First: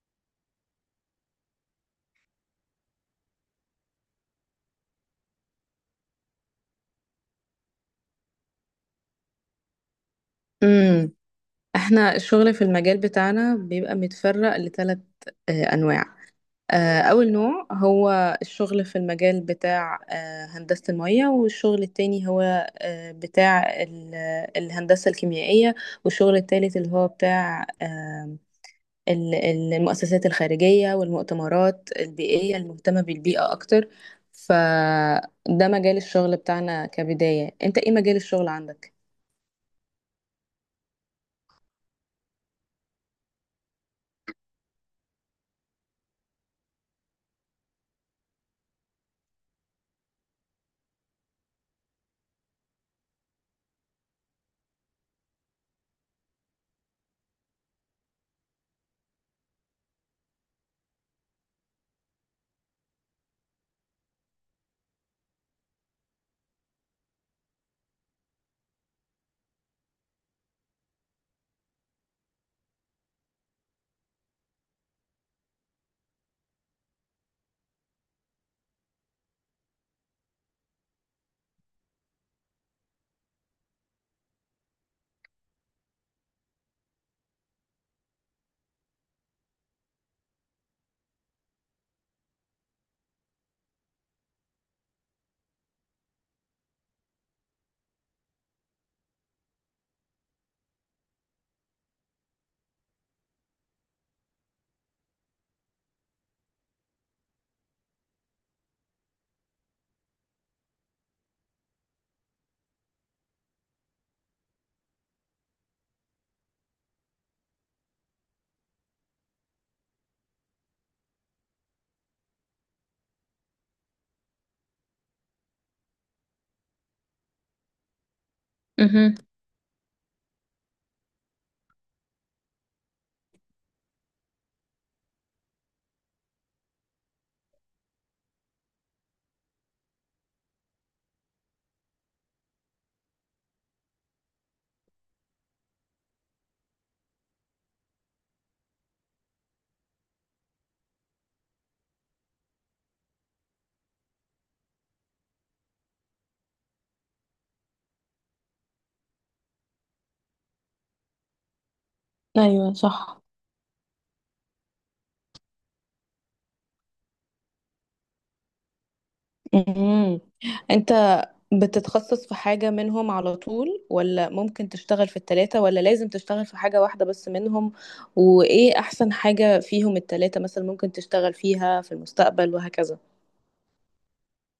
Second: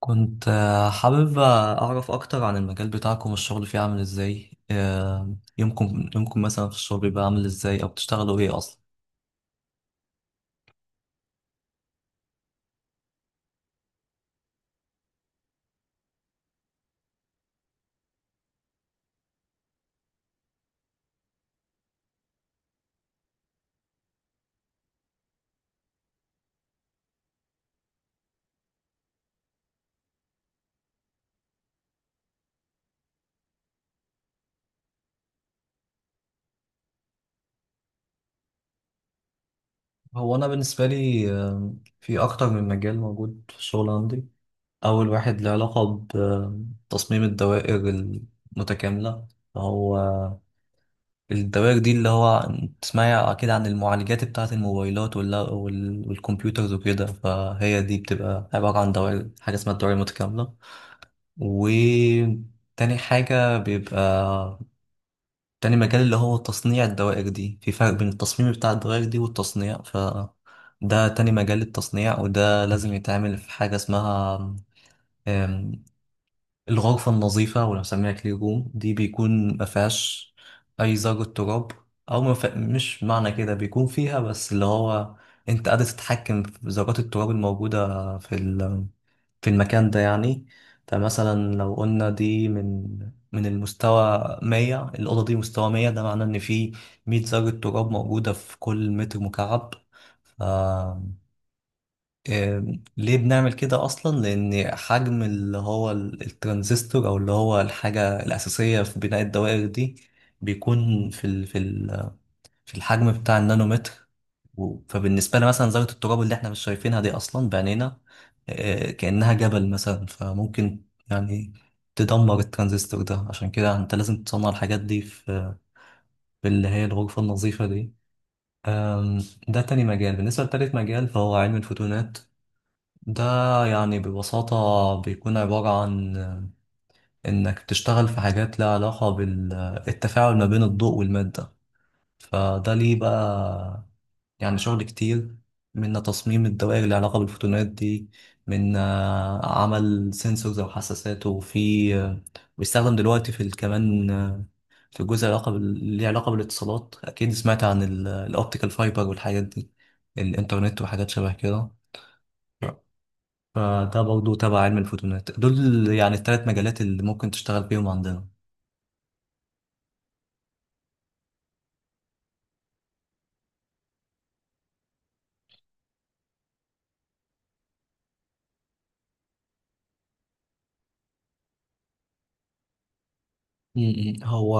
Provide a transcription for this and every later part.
كنت حابب أعرف أكتر عن المجال بتاعكم، الشغل فيه عامل إزاي؟ يومكم مثلا في الشغل بيبقى عامل إزاي، أو بتشتغلوا إيه أصلا؟ امم احنا الشغل في المجال بتاعنا بيبقى متفرق لثلاث انواع. اول نوع هو الشغل في المجال بتاع هندسة المياه، والشغل التاني هو آه، بتاع ال- الهندسة الكيميائية، والشغل التالت اللي هو بتاع المؤسسات الخارجية والمؤتمرات البيئية المهتمة بالبيئة اكتر. فده مجال الشغل بتاعنا كبداية، انت ايه مجال الشغل عندك؟ هو أنا بالنسبة لي في أكتر من مجال موجود في الشغل عندي. أول واحد له علاقة بتصميم الدوائر المتكاملة. هو الدوائر دي اللي هو تسمعي أكيد عن المعالجات بتاعة الموبايلات والكمبيوترز وكده، فهي دي بتبقى عبارة عن دوائر، حاجة اسمها الدوائر المتكاملة. وتاني حاجة بيبقى تاني مجال اللي هو تصنيع الدوائر دي. في فرق بين التصميم بتاع الدوائر دي والتصنيع، ف ده تاني مجال، التصنيع. وده لازم يتعمل في حاجة اسمها آم، الغرفة النظيفة، ولا بنسميها كلين روم. دي بيكون مفيهاش أي ذرة تراب. أو مش معنى كده بيكون فيها، بس اللي هو أنت قادر تتحكم في ذرات التراب الموجودة في المكان ده يعني. فمثلا لو قلنا دي من المستوى 100. الأوضة دي مستوى 100، ده معناه إن في 100 ذرة تراب موجودة في كل متر مكعب. ف ليه بنعمل كده أصلا؟ لأن حجم اللي هو الترانزستور، أو اللي هو الحاجة الأساسية في بناء الدوائر دي، بيكون في الحجم بتاع النانومتر. فبالنسبة لي مثلا ذرة التراب اللي احنا مش شايفينها دي أصلا بعينينا، كأنها جبل مثلا. فممكن يعني تدمر الترانزستور ده. عشان كده انت لازم تصنع الحاجات دي في اللي هي الغرفة النظيفة دي. امم ده تاني مجال. بالنسبة لتالت مجال فهو علم الفوتونات. ده يعني ببساطة بيكون عبارة عن إنك تشتغل في حاجات لها علاقة بالتفاعل ما بين الضوء والمادة. فده ليه بقى يعني شغل كتير، من تصميم الدوائر اللي علاقة بالفوتونات دي، من عمل سنسورز أو حساسات، وفي بيستخدم دلوقتي في كمان في جزء ليه علاقة بالاتصالات. أكيد سمعت عن الأوبتيكال فايبر والحاجات دي، الإنترنت وحاجات شبه كده. ايوه صح. فده برضه تبع علم الفوتونات. دول يعني الثلاث مجالات اللي ممكن تشتغل بيهم عندنا. امم انت بتتخصص في حاجة منهم على طول، ولا ممكن تشتغل في التلاتة، ولا لازم تشتغل في حاجة واحدة بس منهم؟ وايه احسن حاجة فيهم التلاتة مثلا ممكن تشتغل فيها في المستقبل وهكذا؟ م- م. هو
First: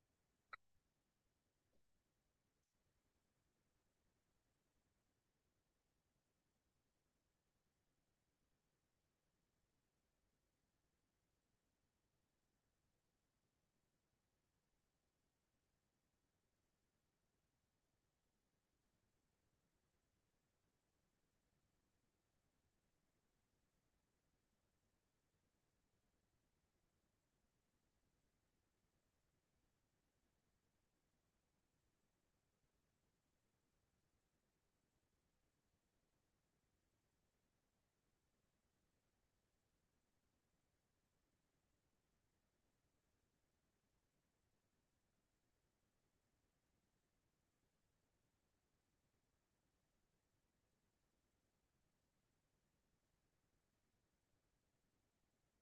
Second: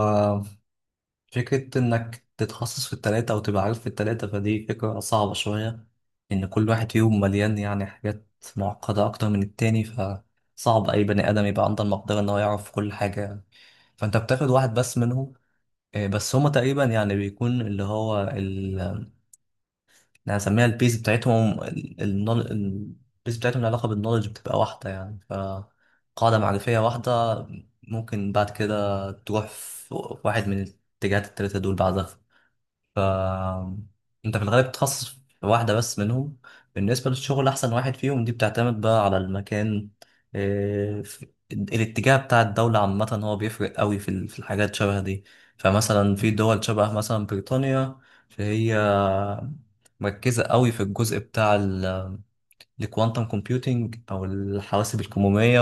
فكرة إنك تتخصص في التلاتة أو تبقى عارف في التلاتة، فدي فكرة صعبة شوية. إن كل واحد فيهم مليان يعني حاجات معقدة أكتر من التاني. فصعب أي بني آدم يبقى عنده المقدرة إن هو يعرف كل حاجة يعني. فأنت بتاخد واحد بس منهم. بس هما تقريبا يعني بيكون اللي هو ال اللي هنسميها البيز بتاعتهم، البيز بتاعتهم، العلاقة بالنولج بتبقى واحدة يعني، فقاعدة معرفية واحدة. ممكن بعد كده تروح في واحد من الاتجاهات التلاتة دول بعدها. ف انت في الغالب بتتخصص في واحدة بس منهم. بالنسبة للشغل، أحسن واحد فيهم دي بتعتمد بقى على المكان. إيه، الاتجاه بتاع الدولة عامة هو بيفرق قوي في في الحاجات شبه دي. فمثلا في دول شبه مثلا بريطانيا، فهي مركزة قوي في الجزء بتاع الكوانتم كومبيوتينج، أو الحواسب الكمومية.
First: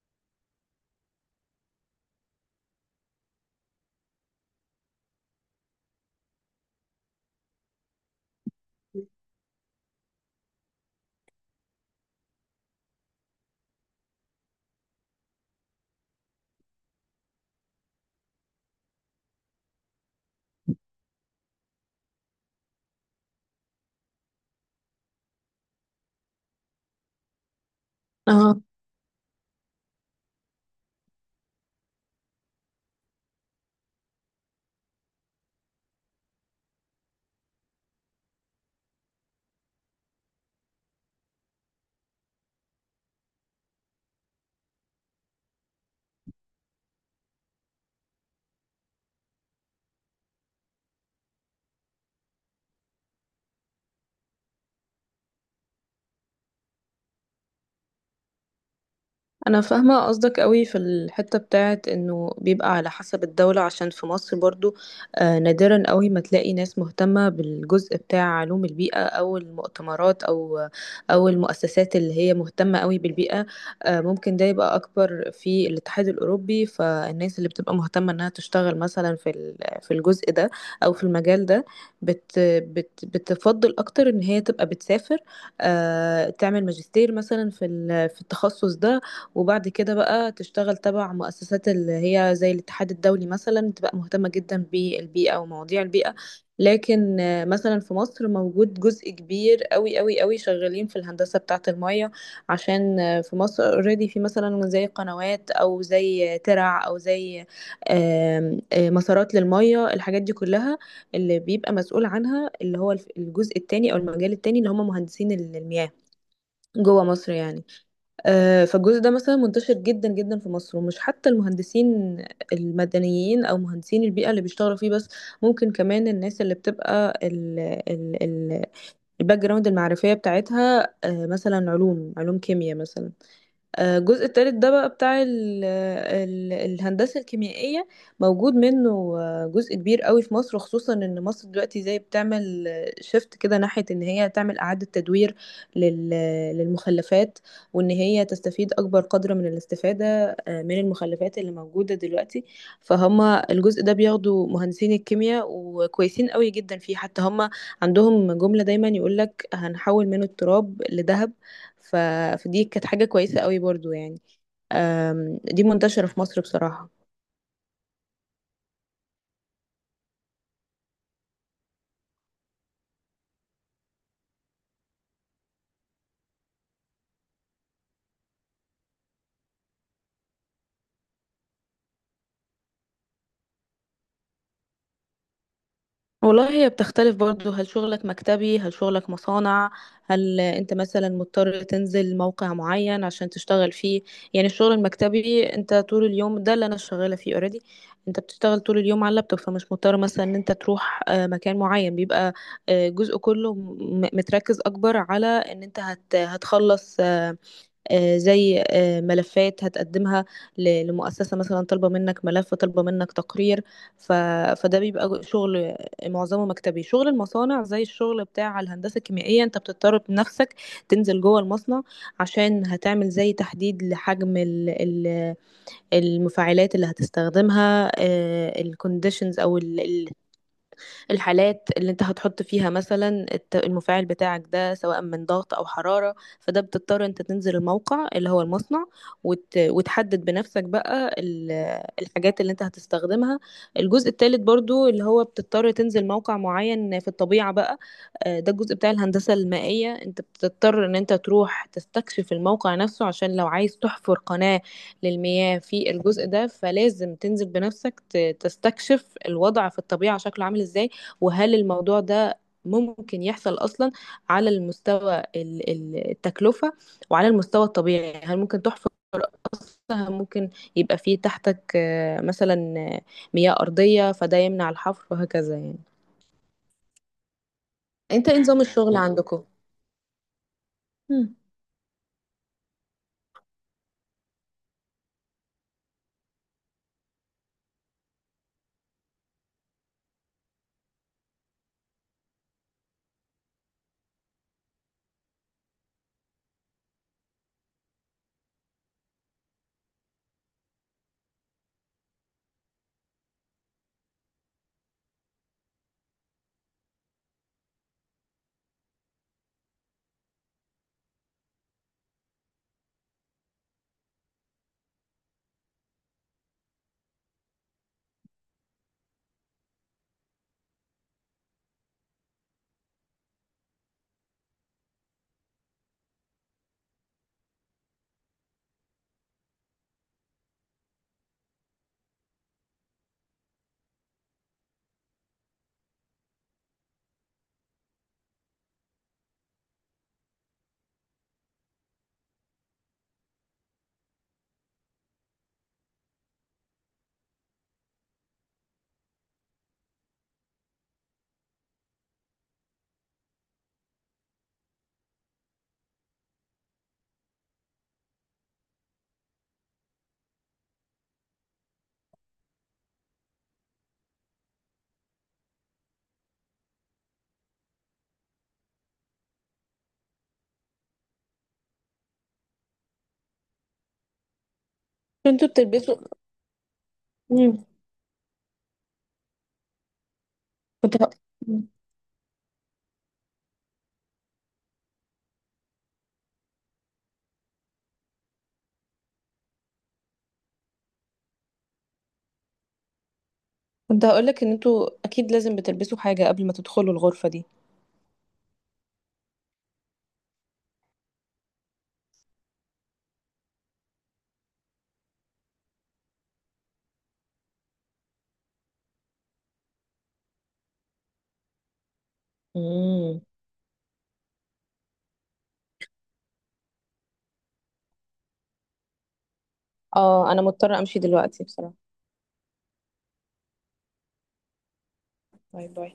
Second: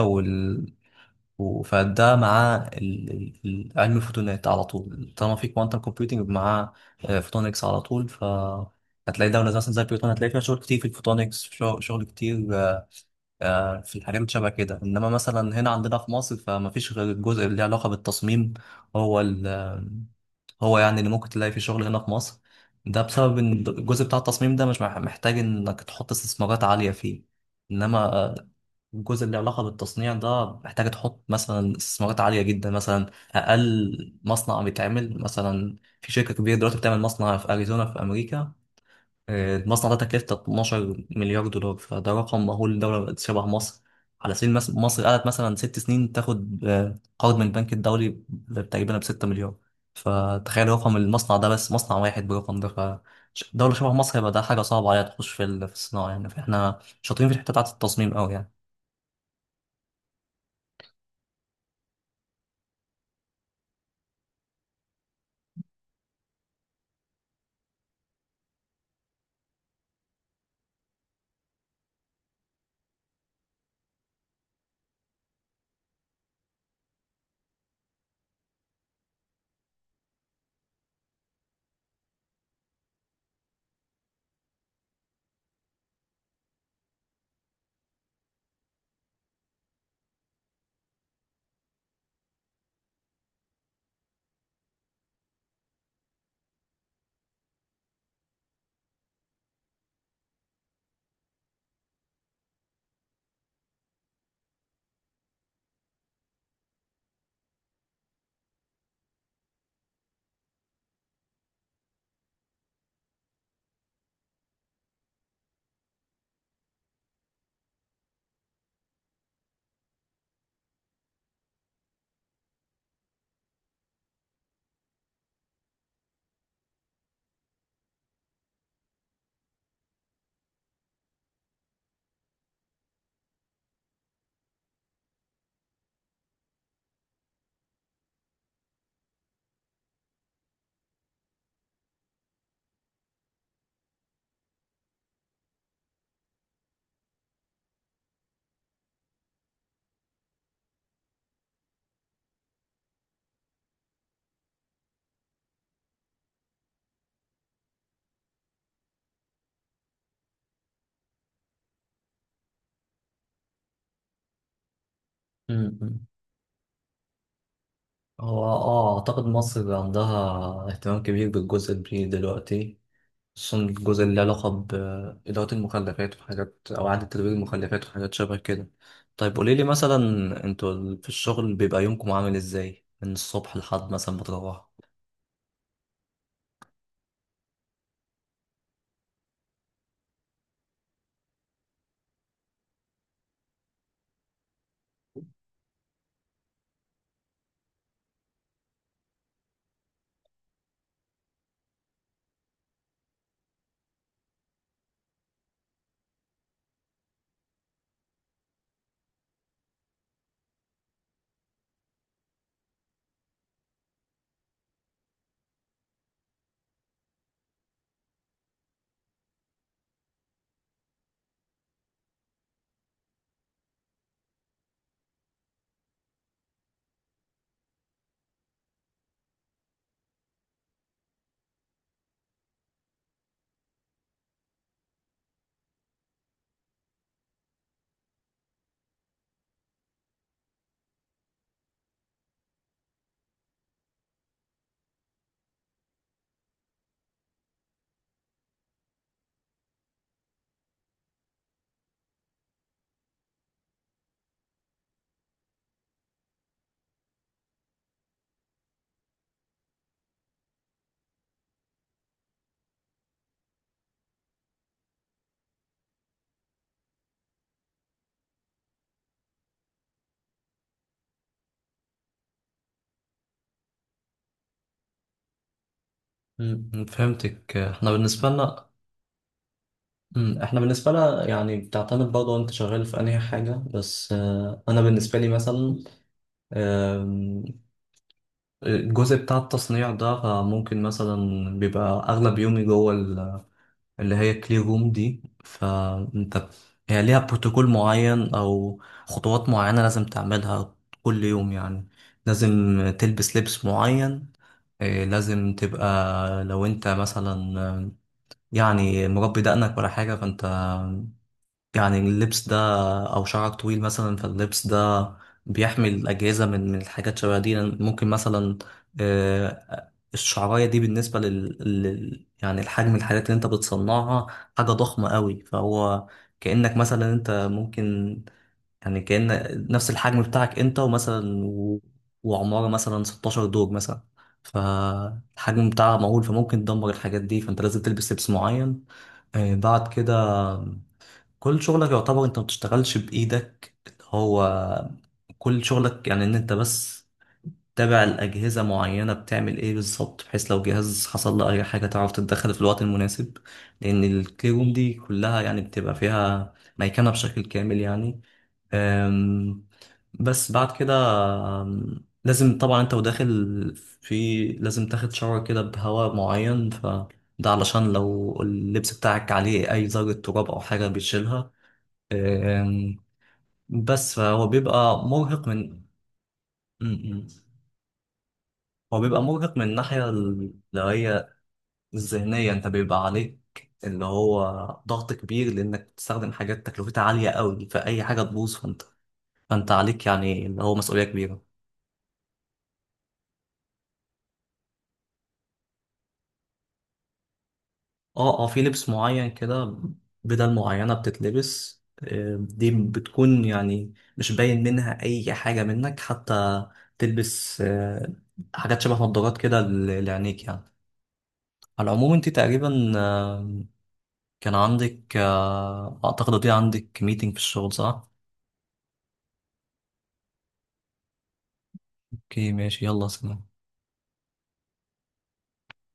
فده مع علم الفوتونات على طول، طالما في كوانتم كومبيوتنج مع فوتونكس على طول. ف هتلاقي دولة زي مثلا زي البيوتون، هتلاقي فيها شغل كتير في الفوتونكس. شغل كتير في الحاجات اللي شبه كده. انما مثلا هنا عندنا في مصر، فما فيش غير الجزء اللي له علاقة بالتصميم، هو ال آه، هو يعني اللي ممكن تلاقي فيه شغل هنا في مصر. ده بسبب ان الجزء بتاع التصميم ده مش محتاج انك تحط استثمارات عالية فيه. انما الجزء اللي علاقة بالتصنيع ده محتاج تحط مثلا استثمارات عالية جدا. مثلا أقل مصنع بيتعمل مثلا، في شركة كبيرة دلوقتي بتعمل مصنع في أريزونا في أمريكا. المصنع ده تكلفته 12 مليار دولار، فده رقم مهول لدولة بقت شبه مصر. على سبيل المثال، مصر قعدت مثلا 6 سنين تاخد قرض من البنك الدولي تقريبا ب 6 مليار. فتخيل رقم المصنع ده، بس مصنع واحد برقم ده، فدولة شبه مصر يبقى ده حاجة صعبة عليها تخش في في الصناعة يعني. فاحنا شاطرين في الحتة بتاعت التصميم أوي يعني. انا فاهمه قصدك قوي في الحته بتاعت انه بيبقى على حسب الدوله. عشان في مصر برضو نادرا قوي ما تلاقي ناس مهتمه بالجزء بتاع علوم البيئه، او المؤتمرات، او المؤسسات اللي هي مهتمه قوي بالبيئه. ممكن ده يبقى اكبر في الاتحاد الاوروبي، فالناس اللي بتبقى مهتمه انها تشتغل مثلا في الجزء ده او في المجال ده بت بت بتفضل اكتر ان هي تبقى بتسافر، تعمل ماجستير مثلا في التخصص ده، وبعد كده بقى تشتغل تبع مؤسسات اللي هي زي الاتحاد الدولي، مثلا تبقى مهتمة جدا بالبيئة ومواضيع البيئة. لكن مثلا في مصر موجود جزء كبير قوي قوي قوي شغالين في الهندسة بتاعة المية، عشان في مصر اوريدي في مثلا زي قنوات، او زي ترع، او زي آم، آه، مسارات للمية، الحاجات دي كلها اللي بيبقى مسؤول عنها اللي هو الجزء التاني او المجال التاني اللي هم مهندسين المياه جوه مصر يعني. فالجزء ده مثلا منتشر جدا جدا في مصر، ومش حتى المهندسين المدنيين او مهندسين البيئه اللي بيشتغلوا فيه بس، ممكن كمان الناس اللي بتبقى ال ال ال الباك جراوند المعرفيه بتاعتها مثلا علوم، علوم كيمياء مثلا. الجزء التالت ده بقى بتاع ال ال الهندسة الكيميائية موجود منه جزء كبير قوي في مصر، خصوصا ان مصر دلوقتي زي بتعمل شيفت كده ناحية ان هي تعمل اعادة تدوير لل- للمخلفات، وان هي تستفيد اكبر قدر من الاستفادة من المخلفات اللي موجودة دلوقتي. فهم الجزء ده بياخدوا مهندسين الكيمياء، وكويسين قوي جدا فيه، حتى هم عندهم جملة دايما يقولك هنحول منه التراب لذهب. ف... فدي كانت حاجة كويسة قوي برضو يعني. دي مم. منتشرة في مصر بصراحة. هو اعتقد مصر عندها اهتمام كبير بالجزء البيئي دلوقتي، خصوصا الجزء اللي له علاقة بإدارة المخلفات وحاجات، أو إعادة تدوير المخلفات وحاجات شبه كده. طيب، قوليلي مثلا، انتوا في الشغل بيبقى يومكم عامل ازاي من الصبح لحد مثلا ما تروحوا؟ والله هي بتختلف برضو، هل شغلك مكتبي؟ هل شغلك مصانع؟ هل انت مثلا مضطر تنزل موقع معين عشان تشتغل فيه؟ يعني الشغل المكتبي انت طول اليوم، ده اللي انا شغالة فيه اوريدي، انت بتشتغل طول اليوم على اللابتوب، فمش مضطر مثلا ان انت تروح مكان معين. بيبقى جزء كله متركز اكبر على ان انت هتخلص زي ملفات هتقدمها لمؤسسة مثلا طالبة منك ملف، طالبة منك تقرير. ف... فده بيبقى شغل معظمه مكتبي. شغل المصانع زي الشغل بتاع الهندسة الكيميائية، انت بتضطر بنفسك تنزل جوه المصنع، عشان هتعمل زي تحديد لحجم المفاعلات اللي هتستخدمها، الكونديشنز الحالات اللي انت هتحط فيها مثلا المفاعل بتاعك ده، سواء من ضغط او حرارة، فده بتضطر انت تنزل الموقع اللي هو المصنع وتحدد بنفسك بقى الحاجات اللي انت هتستخدمها. الجزء الثالث برضو اللي هو بتضطر تنزل موقع معين في الطبيعة بقى. ده الجزء بتاع الهندسة المائية، انت بتضطر ان انت تروح تستكشف الموقع نفسه، عشان لو عايز تحفر قناة للمياه في الجزء ده، فلازم تنزل بنفسك تستكشف الوضع في الطبيعة شكله عامل ازاي، وهل الموضوع ده ممكن يحصل أصلا على المستوى التكلفة، وعلى المستوى الطبيعي هل ممكن تحفر أصلا، هل ممكن يبقى فيه تحتك آه، مثلا آه، مياه أرضية فده يمنع الحفر وهكذا يعني. فهمتك. احنا بالنسبة انت ايه نظام لنا. الشغل عندكم؟ احنا بالنسبة لنا مم. يعني بتعتمد برضه انت شغال في انهي حاجة. بس انا بالنسبة لي مثلا الجزء بتاع التصنيع ده، فممكن مثلا بيبقى أغلب يومي جوه اللي هي كلير روم دي. فأنت، هي ليها بروتوكول معين أو خطوات معينة لازم تعملها كل يوم يعني. لازم تلبس لبس معين. إيه، لازم تبقى، لو أنت مثلا يعني مربي دقنك ولا حاجة، فأنت يعني اللبس ده، او شعرك طويل مثلا، فاللبس ده بيحمي الاجهزه من الحاجات شبه دي. ممكن مثلا الشعرايه دي بالنسبه يعني الحجم، الحاجات اللي انت بتصنعها حاجه ضخمه قوي. فهو كانك مثلا انت ممكن يعني كان نفس الحجم بتاعك انت ومثلا وعماره مثلا 16 دور مثلا، فالحجم بتاعها مهول، فممكن تدمر الحاجات دي، فانت لازم تلبس لبس معين. بعد كده كل شغلك يعتبر انت ما بتشتغلش بايدك. هو كل شغلك يعني ان انت بس تابع الاجهزه معينه بتعمل ايه بالظبط، بحيث لو جهاز حصل له اي حاجه تعرف تتدخل في الوقت المناسب. لان الكلي روم دي كلها يعني بتبقى فيها ميكنه بشكل كامل يعني. أم، بس بعد كده لازم طبعا انت وداخل في لازم تاخد شاور كده بهواء معين. ف ده علشان لو اللبس بتاعك عليه اي ذرة تراب او حاجة بيشيلها. أم، بس فهو بيبقى مرهق انتوا من بتلبسوا؟ م- م. مم. هو بيبقى مرهق من الناحية اللي كنت ه... هي مم. الذهنية. انت بيبقى عليك اللي هو ضغط كبير، لانك بتستخدم حاجات تكلفتها عالية قوي. فأي حاجة تبوظ فانت عليك يعني اللي هو مسؤولية كبيرة. كنت هقولك ان انتوا اكيد لازم بتلبسوا حاجة قبل ما تدخلوا الغرفة دي. اه، اه، في لبس معين كده. بدل معينة بتتلبس. دي بتكون يعني مش باين منها أي حاجة منك حتى. تلبس حاجات شبه نظارات كده لعينيك يعني. على العموم، انت تقريبا مم. كان عندك اعتقد دي عندك ميتنج في الشغل صح؟ اه انا مضطرة امشي دلوقتي بصراحة. اوكي، ماشي، يلا، سلام. باي باي.